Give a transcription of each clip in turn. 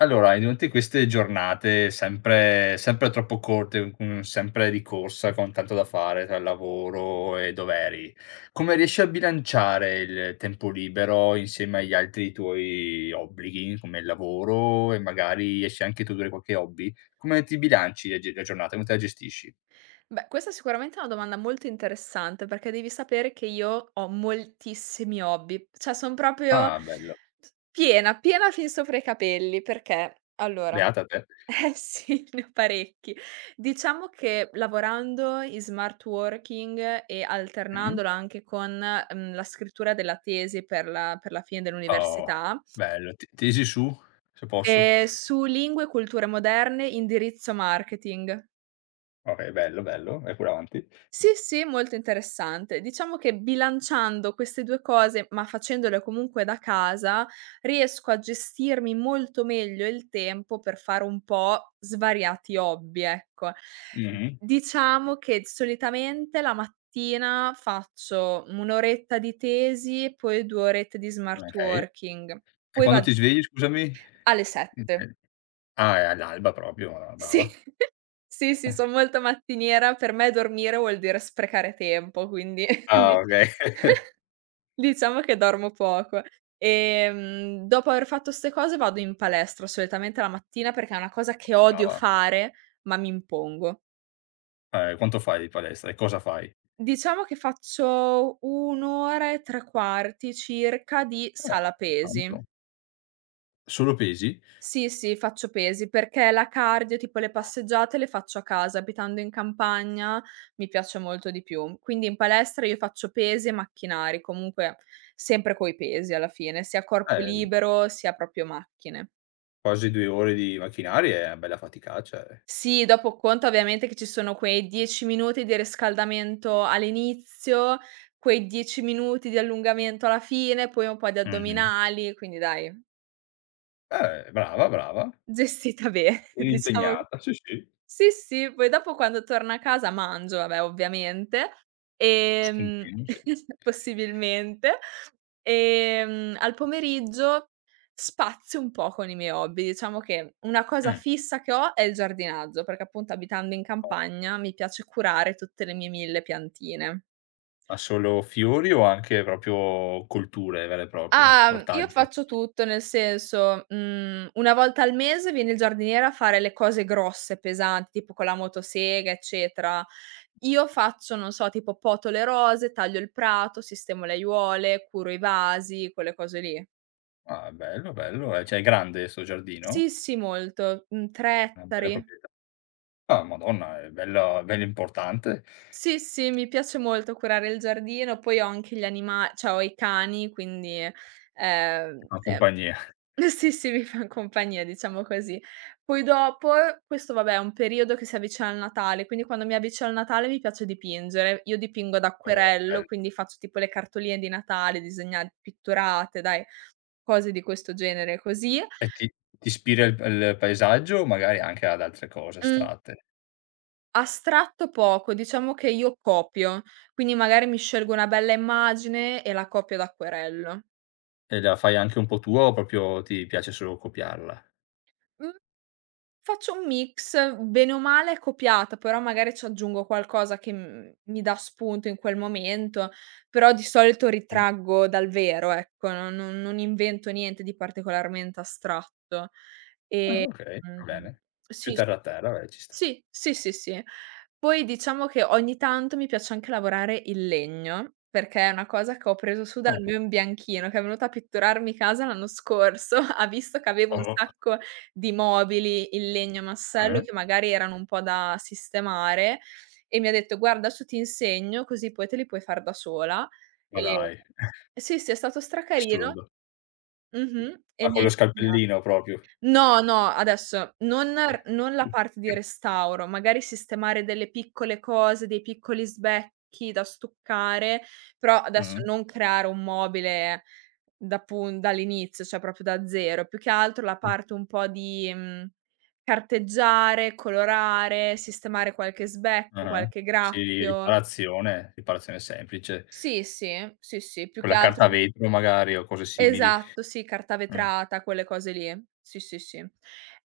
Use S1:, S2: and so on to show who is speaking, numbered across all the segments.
S1: Allora, in tutte queste giornate sempre troppo corte, sempre di corsa con tanto da fare tra lavoro e doveri, come riesci a bilanciare il tempo libero insieme agli altri tuoi obblighi, come il lavoro e magari riesci anche tu ad avere qualche hobby? Come ti bilanci la gi la giornata, come te la gestisci?
S2: Beh, questa sicuramente è sicuramente una domanda molto interessante perché devi sapere che io ho moltissimi hobby, cioè son proprio
S1: Ah, bello,
S2: piena, piena fin sopra i capelli perché allora
S1: beata te.
S2: eh sì, ne ho parecchi. Diciamo che lavorando in smart working e
S1: Mh.
S2: alternandolo anche con, la scrittura della tesi per la fine
S1: Oh,
S2: dell'università,
S1: bello. T Tesi su, se posso.
S2: su lingue e culture moderne, indirizzo marketing.
S1: Okay, bello, bello. Vai pure avanti.
S2: Sì, sì, molto interessante. Diciamo che bilanciando queste 2 cose, ma facendole comunque da casa, riesco a gestirmi molto meglio il tempo per fare un po' svariati hobby, ecco.
S1: Mh-mh.
S2: Diciamo che solitamente la mattina faccio 1 oretta di tesi, poi 2 orette di smart
S1: Okay.
S2: working,
S1: E
S2: poi
S1: quando
S2: vad
S1: ti svegli, scusami?
S2: alle 7.
S1: Mh-mh. Ah, è all'alba proprio, ah,
S2: Sì,
S1: brava.
S2: sì, sì, son molto mattiniera. Per me dormire vuol dire sprecare tempo, quindi
S1: Ah, okay,
S2: diciamo che dormo poco. Dopo aver fatto 'ste cose vado in palestra solitamente la mattina perché è una cosa che odio
S1: brava.
S2: fare, ma mi impongo.
S1: Quanto fai di palestra e cosa fai?
S2: Diciamo che faccio 1 ora e 3/4 circa di
S1: Ah,
S2: sala pesi.
S1: tanto. Solo pesi?
S2: Sì, sì, faccio pesi perché la cardio, tipo le passeggiate, le faccio a casa. Abitando in campagna mi piace molto di più. Quindi in palestra io faccio pesi e macchinari, comunque sempre coi pesi alla fine, sia corpo
S1: Eh,
S2: libero sia proprio macchine.
S1: quasi 2 ore di macchinari è una bella faticaccia, eh.
S2: Sì, dopo conta ovviamente che ci sono quei 10 minuti di riscaldamento all'inizio, quei 10 minuti di allungamento alla fine, poi un po' di
S1: Mh-mh.
S2: addominali, quindi dai,
S1: Brava, brava.
S2: gestita bene,
S1: E
S2: diciamo
S1: impegnata, sì, sì.
S2: sì, sì. Poi dopo quando torno a casa mangio, vabbè ovviamente, ehm,
S1: Spuntino. Sì.
S2: possibilmente, al pomeriggio spazio un po' con i miei hobby. Diciamo che una cosa
S1: Mh.
S2: fissa che ho è il giardinaggio, perché appunto abitando in
S1: O
S2: campagna mi piace curare tutte le mie 1000 piantine.
S1: Ma solo fiori o anche proprio colture vere e proprie,
S2: Ah, io
S1: ortaggi?
S2: faccio tutto, nel senso, una volta al mese viene il giardiniere a fare le cose grosse, pesanti, tipo con la motosega, eccetera. Io faccio, non so, tipo poto le rose, taglio il prato, sistemo le aiuole, curo i vasi, quelle cose lì.
S1: Ah, bello, bello, eh. Cioè è grande 'sto giardino?
S2: Sì, sì, molto, 3
S1: Una bella
S2: ettari.
S1: proprie Ah, madonna, è bella importante,
S2: Sì, sì, mi piace molto curare il giardino, poi ho anche gli anima cioè ho i cani, quindi, è
S1: una compagnia.
S2: eh sì, sì, mi fan compagnia, diciamo così. Poi dopo questo vabbè è un periodo che si avvicina al Natale, quindi quando mi avvicino al Natale mi piace dipingere. Io dipingo ad
S1: Oh,
S2: acquerello,
S1: bello.
S2: quindi faccio tipo le cartoline di Natale disegna pitturate, dai, cose di questo genere così.
S1: E ti ispira il paesaggio, magari anche ad altre cose
S2: Mhmm,
S1: astratte.
S2: Astratto poco, diciamo che io copio, quindi magari mi scelgo una bella immagine e la copio ad acquerello.
S1: E la fai anche un po' tua o proprio ti piace solo copiarla?
S2: Mh. Faccio un mix, bene o male copiata, però magari ci aggiungo qualcosa che, mi dà spunto in quel momento, però di solito
S1: Mh.
S2: ritraggo dal vero, ecco, non invento niente di particolarmente astratto.
S1: Ah, okay, va
S2: Mhmm,
S1: bene. Più
S2: sì, s
S1: terra a terra, beh, ci sta.
S2: sì, sì, sì, sì. Poi diciamo che ogni tanto mi piace anche lavorare il legno, perché è una cosa che ho preso su
S1: Oh,
S2: dal mio imbianchino, che è venuto a pitturarmi casa l'anno scorso. Ha visto che avevo un
S1: oh,
S2: sacco di mobili in legno massello
S1: eh?
S2: che magari erano un po' da sistemare e mi ha detto: "Guarda, adesso ti insegno così poi te li puoi far da sola".
S1: Ma
S2: E
S1: dai,
S2: sì, sì, è stato stracarino.
S1: assurdo.
S2: Mh-mh. E
S1: Ma
S2: mi
S1: con
S2: ha
S1: lo
S2: insegna
S1: scalpellino proprio.
S2: No, no, adesso non la parte di restauro, magari sistemare delle piccole cose, dei piccoli sbecchi da stoccare, però adesso
S1: Mh.
S2: non creare un mobile da pun dall'inizio, cioè proprio da zero, più che altro la parte un po' di, carteggiare, colorare, sistemare qualche sbecco,
S1: Ah-ah.
S2: qualche
S1: Sì,
S2: graffio.
S1: riparazione, riparazione semplice,
S2: Sì, sì, sì, sì, più
S1: con
S2: che
S1: la carta
S2: altro.
S1: vetro magari o cose simili.
S2: Esatto, sì, carta
S1: Mh.
S2: vetrata, quelle cose lì. Sì, sì, sì.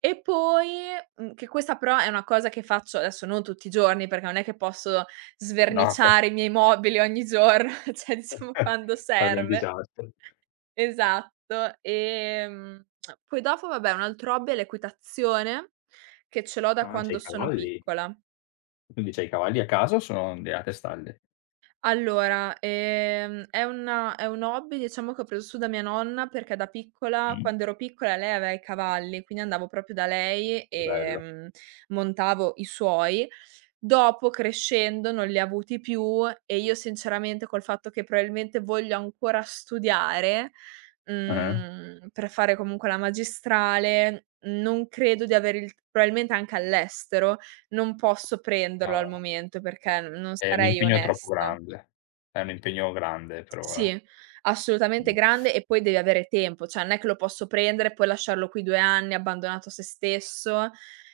S2: E poi, che questa però è una cosa che faccio adesso non tutti i giorni, perché non è che posso
S1: No,
S2: sverniciare i miei mobili ogni giorno, cioè diciamo quando
S1: sarebbe un
S2: serve.
S1: disastro.
S2: Esatto. Ehm, Poi dopo vabbè un altro hobby è l'equitazione, che ce l'ho da
S1: Ah, c'hai
S2: quando
S1: i
S2: sono
S1: cavalli?
S2: piccola.
S1: Quindi c'hai i cavalli a casa o sono de a testalle?
S2: Allora, è un hobby diciamo che ho preso su da mia nonna perché da piccola
S1: Mh,
S2: quando ero piccola lei aveva i cavalli, quindi andavo proprio da lei,
S1: che bello.
S2: montavo i suoi. Dopo crescendo non li ha avuti più e io sinceramente col fatto che probabilmente voglio ancora studiare,
S1: Ah-ah.
S2: per fare comunque la magistrale, non credo di avere il probabilmente anche all'estero, non posso prenderlo al
S1: Ah,
S2: momento perché non
S1: è un
S2: sarei
S1: impegno troppo
S2: onesta.
S1: grande. È un impegno grande per ora.
S2: Sì, assolutamente
S1: Mh.
S2: grande e poi devi avere tempo, cioè non è che lo posso prendere e poi lasciarlo qui 2 anni abbandonato a se stesso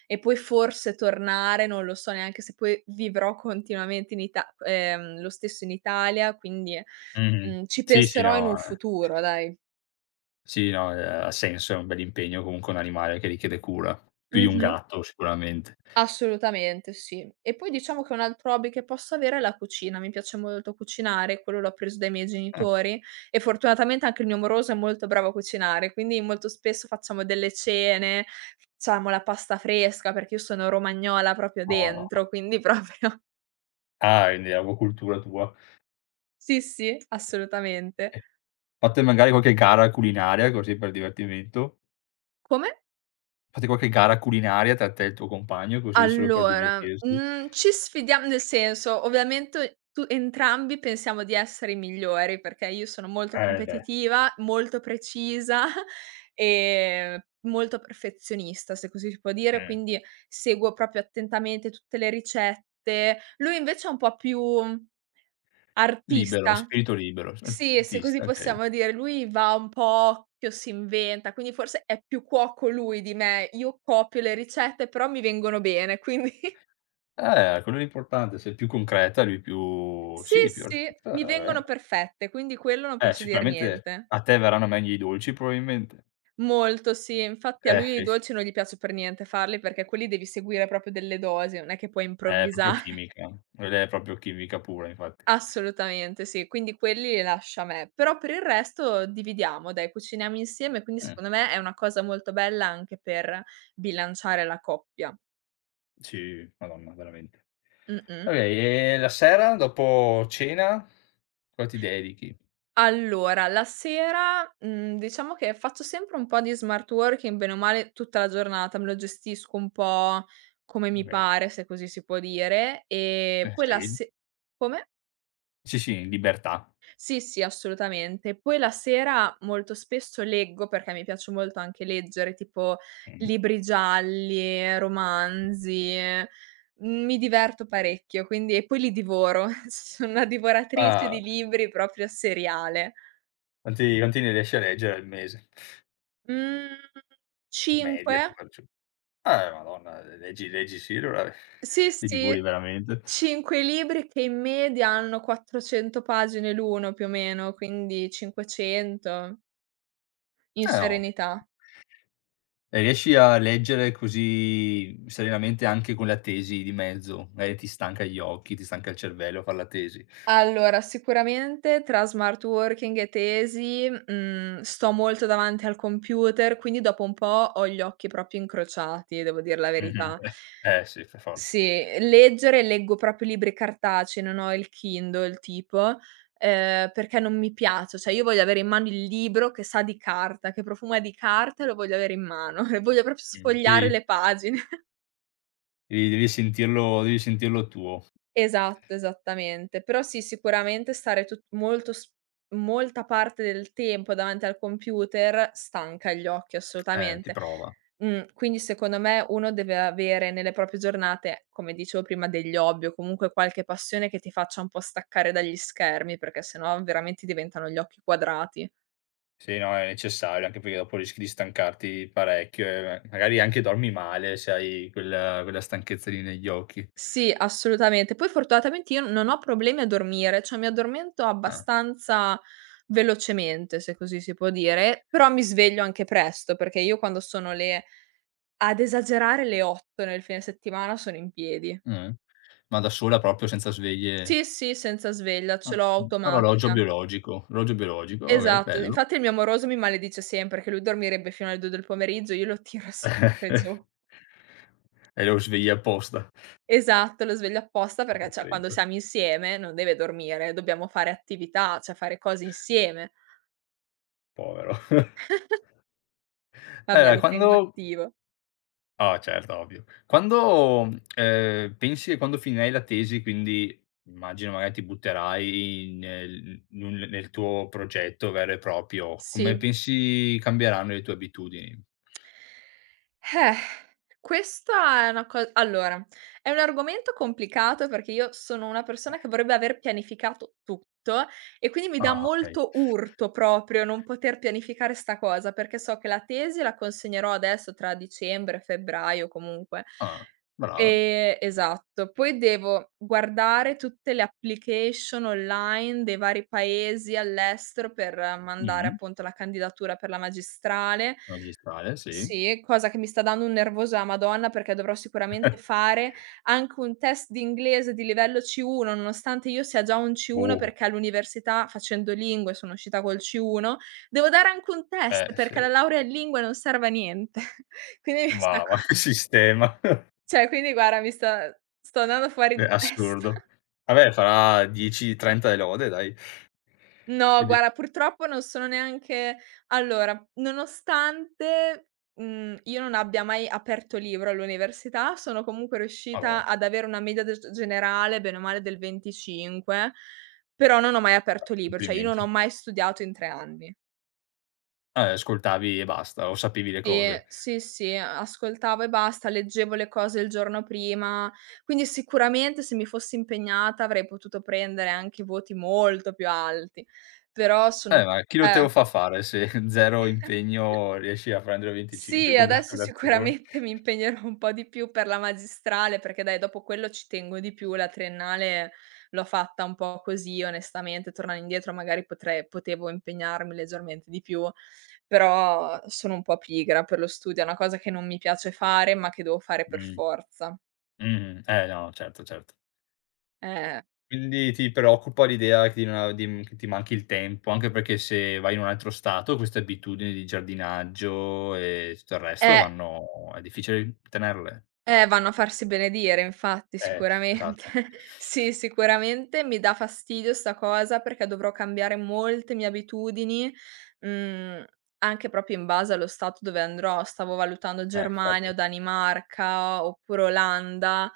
S2: e poi forse tornare, non lo so neanche se poi vivrò continuamente in Ita lo stesso in Italia, quindi,
S1: Mh-mh.
S2: ci
S1: Sì, sì,
S2: penserò in un
S1: no, eh.
S2: futuro, dai.
S1: Sì, no, ha senso, è un bell'impegno, comunque un animale che richiede cura, più di un
S2: Mh-mh.
S1: gatto sicuramente.
S2: Assolutamente sì. E poi diciamo che un altro hobby che posso avere è la cucina. Mi piace molto cucinare, quello l'ho preso dai miei
S1: Ah,
S2: genitori e fortunatamente anche il mio moroso è molto bravo a cucinare, quindi molto spesso facciamo delle cene, facciamo la pasta fresca perché io sono romagnola proprio
S1: no.
S2: dentro, quindi proprio
S1: Ah, quindi è proprio cultura tua.
S2: sì, sì, assolutamente.
S1: E fate magari qualche gara culinaria così per divertimento?
S2: Come?
S1: Fate qualche gara culinaria tra te e il tuo compagno, così solo per
S2: Allora,
S1: divertirsi?
S2: mhmm, ci sfidiam nel senso, ovviamente tu entrambi pensiamo di essere i migliori, perché io sono molto
S1: Eh beh,
S2: competitiva, molto precisa e molto perfezionista, se così si può dire,
S1: mh.
S2: quindi seguo proprio attentamente tutte le ricette. Lui invece è un po' più
S1: Libero,
S2: artista.
S1: spirito libero, s
S2: Sì, se così
S1: artista, okay.
S2: possiamo dire, lui va un po' a occhio, si inventa, quindi forse è più cuoco lui di me. Io copio le ricette, però mi vengono bene, quindi
S1: Quello è l'importante, sei più concreta, lui più
S2: sì,
S1: sì, più
S2: sì,
S1: artista,
S2: mi
S1: va
S2: vengono
S1: bene.
S2: perfette, quindi quello non posso dir
S1: Sicuramente
S2: niente.
S1: a te verranno meglio i dolci probabilmente.
S2: Molto sì, infatti a
S1: Eh
S2: lui i
S1: sì,
S2: dolci non gli piace per niente farli, perché quelli devi seguire proprio delle dosi, non è che puoi
S1: è proprio
S2: improvvisare.
S1: chimica, quella è proprio chimica pura infatti.
S2: Assolutamente sì, quindi quelli li lascia a me. Però per il resto dividiamo, dai, cuciniamo insieme, quindi
S1: Mh,
S2: secondo me è una cosa molto bella anche per bilanciare la coppia.
S1: sì, madonna veramente.
S2: Mh-mh.
S1: Okay, e la sera dopo cena, cosa ti dedichi?
S2: Allora, la sera, diciamo che faccio sempre un po' di smart working, bene o male tutta la giornata, me lo gestisco un po' come mi
S1: Okay.
S2: pare, se così si può dire, e
S1: Eh
S2: poi la
S1: sì.
S2: se come?
S1: Sì, sì, in libertà.
S2: Sì, sì, assolutamente. Poi la sera molto spesso leggo, perché mi piace molto anche leggere, tipo
S1: Mh.
S2: libri gialli, romanzi, mi diverto parecchio, quindi e poi li divoro. Sono una divoratrice
S1: Ah,
S2: di libri proprio seriale.
S1: quanti ne riesci a leggere al mese?
S2: Mhmm, 5?
S1: Media che fai giù. Madonna, le leggi sì, allora
S2: Sì,
S1: li
S2: sì,
S1: divori veramente.
S2: 5 libri che in media hanno 400 pagine l'uno più o meno, quindi 500 in
S1: No.
S2: serenità.
S1: E riesci a leggere così serenamente anche con la tesi di mezzo? Magari ti stanca gli occhi, ti stanca il cervello far la tesi.
S2: Allora, sicuramente tra smart working e tesi, sto molto davanti al computer, quindi dopo un po' ho gli occhi proprio incrociati, devo dir la
S1: Mh-mh.
S2: verità.
S1: Eh sì, per forza.
S2: Sì, leggere leggo proprio libri cartacei, non ho il Kindle tipo, perché non mi piace, cioè io voglio avere in mano il libro che sa di carta, che profuma di carta e lo voglio avere in mano e voglio proprio
S1: Mh.
S2: sfogliare
S1: Sì,
S2: le pagine.
S1: devi sentirlo, devi sentirlo tuo.
S2: Esatto, esattamente. Però sì, sicuramente stare tut molto s molta parte del tempo davanti al computer stanca gli occhi,
S1: Ti
S2: assolutamente.
S1: prova.
S2: Quindi secondo me uno deve avere nelle proprie giornate, come dicevo prima, degli hobby o comunque qualche passione che ti faccia un po' staccare dagli schermi, perché se no veramente diventano gli occhi quadrati.
S1: Sì, no, è necessario, anche perché dopo rischi di stancarti parecchio e ma magari anche dormi male se hai quella stanchezza lì negli occhi.
S2: Sì, assolutamente. Poi fortunatamente io non ho problemi a dormire, cioè mi addormento
S1: Ah,
S2: abbastanza velocemente, se così si può dire, però mi sveglio anche presto, perché io quando sono le ad esagerare le 8 nel fine settimana sono in piedi.
S1: mh. Ma da sola proprio senza sveglie?
S2: Sì, sì, senza sveglia, ce
S1: Ah,
S2: l'ho automatica.
S1: orologio biologico, okay,
S2: Esatto,
S1: bello.
S2: infatti il mio amoroso mi maledice sempre che lui dormirebbe fino alle 2 del pomeriggio, io lo tiro sempre
S1: Mh.
S2: giù.
S1: E lo svegli apposta.
S2: Esatto, lo sveglio apposta perché, cioè, quando
S1: Poveretto,
S2: siamo insieme non deve dormire, dobbiamo fare attività, cioè fare cose insieme.
S1: povero.
S2: Vabbè, lo tengo
S1: Quando.
S2: attivo.
S1: Oh certo, ovvio. Quando, pensi che quando finirai la tesi, quindi immagino magari ti butterai nel in un nel tuo progetto vero e proprio, come
S2: Sì,
S1: pensi cambieranno le tue abitudini?
S2: Eh, questa è una co allora, è un argomento complicato perché io sono una
S1: Beh.
S2: persona che vorrebbe aver pianificato tutto e quindi mi dà
S1: Ah, okay.
S2: molto urto proprio non poter pianificare 'sta cosa, perché so che la tesi la consegnerò adesso tra dicembre e febbraio comunque.
S1: Ah, brava.
S2: Esatto, poi devo guardare tutte le application online dei vari paesi all'estero per mandare
S1: Mh-mh.
S2: appunto la candidatura per la magistrale
S1: Magistrale, sì.
S2: sì, cosa che mi sta dando un nervoso a Madonna, perché dovrò sicuramente fare anche un test di inglese di livello C1, nonostante io sia già un C1
S1: Uh,
S2: perché all'università facendo lingue sono uscita col C1, devo dare anche un test
S1: eh sì.
S2: perché la laurea in lingue non serve a niente. Quindi mi sta
S1: Mamma
S2: qua
S1: che sistema.
S2: cioè quindi guarda mi sta sto andando fuori
S1: È
S2: di testa.
S1: assurdo. Vabbè farà 10, 30 e lode dai.
S2: No,
S1: Quindi
S2: guarda, purtroppo non sono neanche allora, nonostante, io non abbia mai aperto libro all'università, sono comunque riuscita
S1: madò,
S2: ad avere una media des generale, bene o male, del 25, però non ho mai aperto libro, cioè io non
S1: complimenti.
S2: ho mai studiato in 3 anni.
S1: Ascoltavi e basta, o sapevi le
S2: Sì,
S1: cose.
S2: sì, sì, ascoltavo e basta, leggevo le cose il giorno prima, quindi sicuramente se mi fossi impegnata avrei potuto prendere anche voti molto più alti, però sono
S1: Ma chi lo te lo
S2: eh.
S1: fa fare se 0 impegno riesci a prendere 25?
S2: Sì, adesso
S1: Congratulazioni.
S2: sicuramente mi impegnerò un po' di più per la magistrale, perché dai, dopo quello ci tengo di più. La triennale l'ho fatta un po' così, onestamente, tornando indietro magari potrei potevo impegnarmi leggermente di più, però sono un po' pigra per lo studio, è una cosa che non mi piace fare, ma che devo fare per
S1: Mh,
S2: forza.
S1: eh no, certo, certo.
S2: Eh,
S1: Quindi ti preoccupa l'idea che, di non di che ti manchi il tempo, anche perché se vai in un altro stato queste abitudini di giardinaggio e tutto il resto
S2: eh
S1: vanno, è difficile tenerle.
S2: Vanno a farsi benedire infatti,
S1: Eh, esatto.
S2: sicuramente. Sì, sicuramente mi dà fastidio sta cosa perché dovrò cambiare molte mie abitudini, mhmm, anche proprio in base allo stato dove andrò. Stavo valutando Germania o
S1: Infatti.
S2: Danimarca oppure Olanda,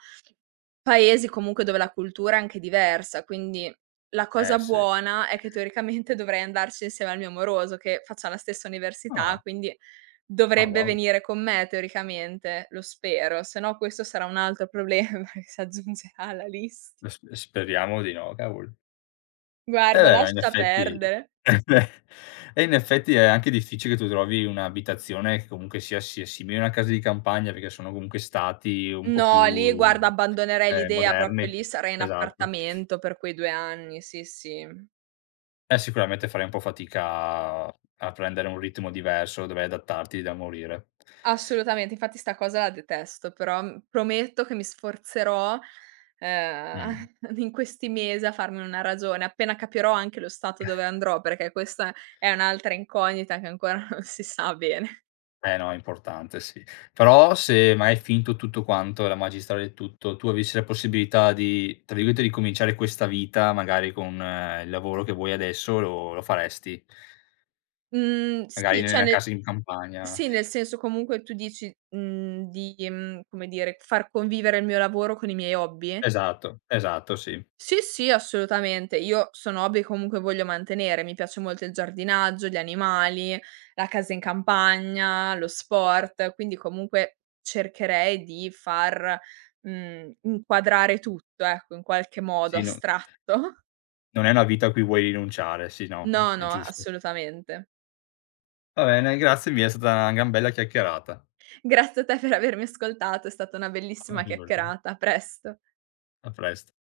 S2: paesi comunque dove la cultura è anche diversa, quindi la
S1: Eh
S2: cosa
S1: sì.
S2: buona è che teoricamente dovrei andarci insieme al mio amoroso che faccia la stessa università,
S1: Ah,
S2: quindi
S1: ah
S2: dovrebbe
S1: wow.
S2: venire con me teoricamente, lo spero, se no questo sarà un altro problema che si aggiungerà alla list
S1: S speriamo di no, cavolo. Eh
S2: Guarda,
S1: beh, ma in
S2: lascia
S1: effetti
S2: perdere.
S1: e in effetti è anche difficile che tu trovi un'abitazione che comunque sia simile a una casa di campagna, perché sono comunque stati un po' più,
S2: No, lì guarda abbandonerei l'idea, proprio
S1: moderni.
S2: lì sarei in
S1: Esatto.
S2: appartamento per quei 2 anni, sì, sì.
S1: Sicuramente farei un po' fatica a prendere un ritmo diverso, dovrei adattarti da morire.
S2: Assolutamente, infatti sta cosa la detesto, però, prometto che mi sforzerò,
S1: Mh.
S2: in questi mesi a farmene una ragione, appena capirò anche lo stato dove andrò, perché questa è un'altra incognita che ancora non si sa bene.
S1: Eh no, è importante sì. Però se ma hai finto tutto quanto, la magistrale e tutto, tu avessi la possibilità di, tra virgolette, "ricominciare questa vita" magari con il lavoro che vuoi adesso, lo faresti?
S2: Mhmm,
S1: Magari
S2: sì, cioè
S1: nella
S2: nel
S1: casa in campagna.
S2: sì, nel senso comunque tu dici, di, come dire, far convivere il mio lavoro con i miei hobby?
S1: Esatto, esatto, sì.
S2: Sì, sì, assolutamente. Io sono hobby che comunque voglio mantenere. Mi piace molto il giardinaggio, gli animali, la casa in campagna, lo sport, quindi comunque cercherei di far, inquadrare tutto, ecco, in qualche modo
S1: Sì, no,
S2: astratto.
S1: non è una vita a cui vuoi rinunciare, sì, no,
S2: No,
S1: è
S2: no,
S1: giusto.
S2: assolutamente.
S1: Va bene, grazie mille, è stata una gran bella chiacchierata.
S2: Grazie a te per avermi ascoltato, è stata una
S1: Ma
S2: bellissima
S1: figurati,
S2: chiacchierata. A presto.
S1: a prest